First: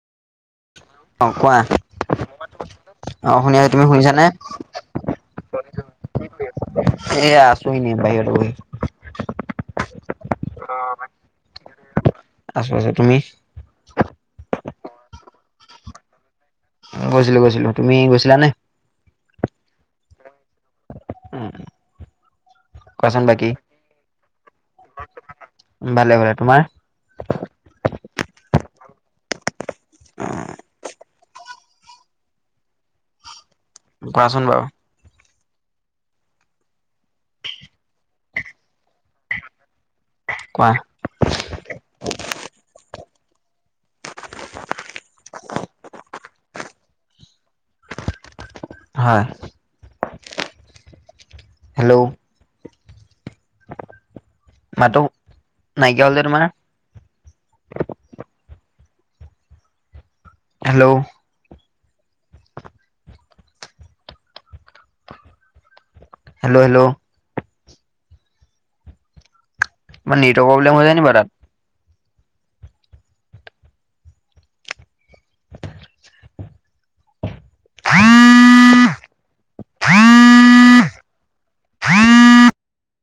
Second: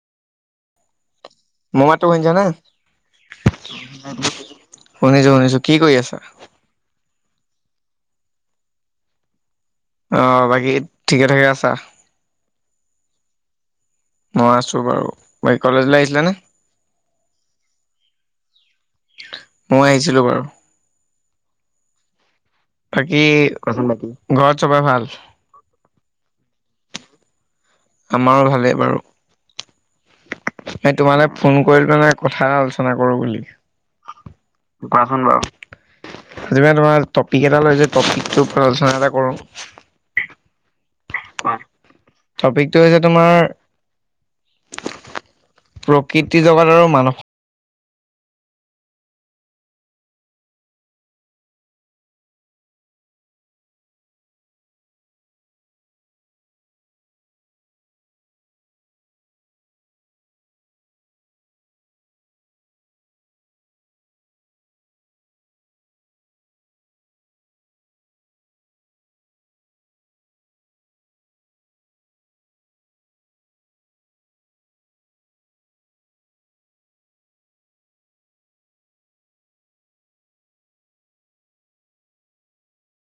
অ কোৱা মোৰ মাতটো শুনিছা নে? অ শুনি আছোঁ, তুমি শুনিছানে? শুনিছো শুনিছো কি কৰি আছা এ আছো এনেই বাহিৰত বহি অ বাকী ঠিকে থাকে আছা আছোঁ আছোঁ তুমি মই আছোঁ বাৰু ব কলেজলে আহিছিলা নে গৈছিলো গৈছিলো তুমি গৈছিলানে মই আহিছিলোঁ বাৰু উম বাকী ঘৰত চবে ভাল ভালে ভালে তোমাৰ আমাৰো ভালেই বাৰু অহ এই তোমালে ফোন কৰিলোনে কথা এটা আলোচনা কৰোঁ বুলি কোৱাচোন বাৰু কোৱাচোন বাৰু আজি মই তোমাৰ টপিক এটা লৈ যে টপিকটোৰ ওপৰত আলোচনা এটা কৰোঁ কোৱা টপিকটো হৈছে তোমাৰ, প্ৰকৃতি জগত আৰু মান হয় হেল্ল' মাতো নাইকিয়া হ'ল যে তোমাৰ হেল্ল' হেল্ল' হেল্ল' মা নেটৰ প্ৰব্লেম হৈ যায় নিকি বাৱ তাত [inaudible] [inaudible]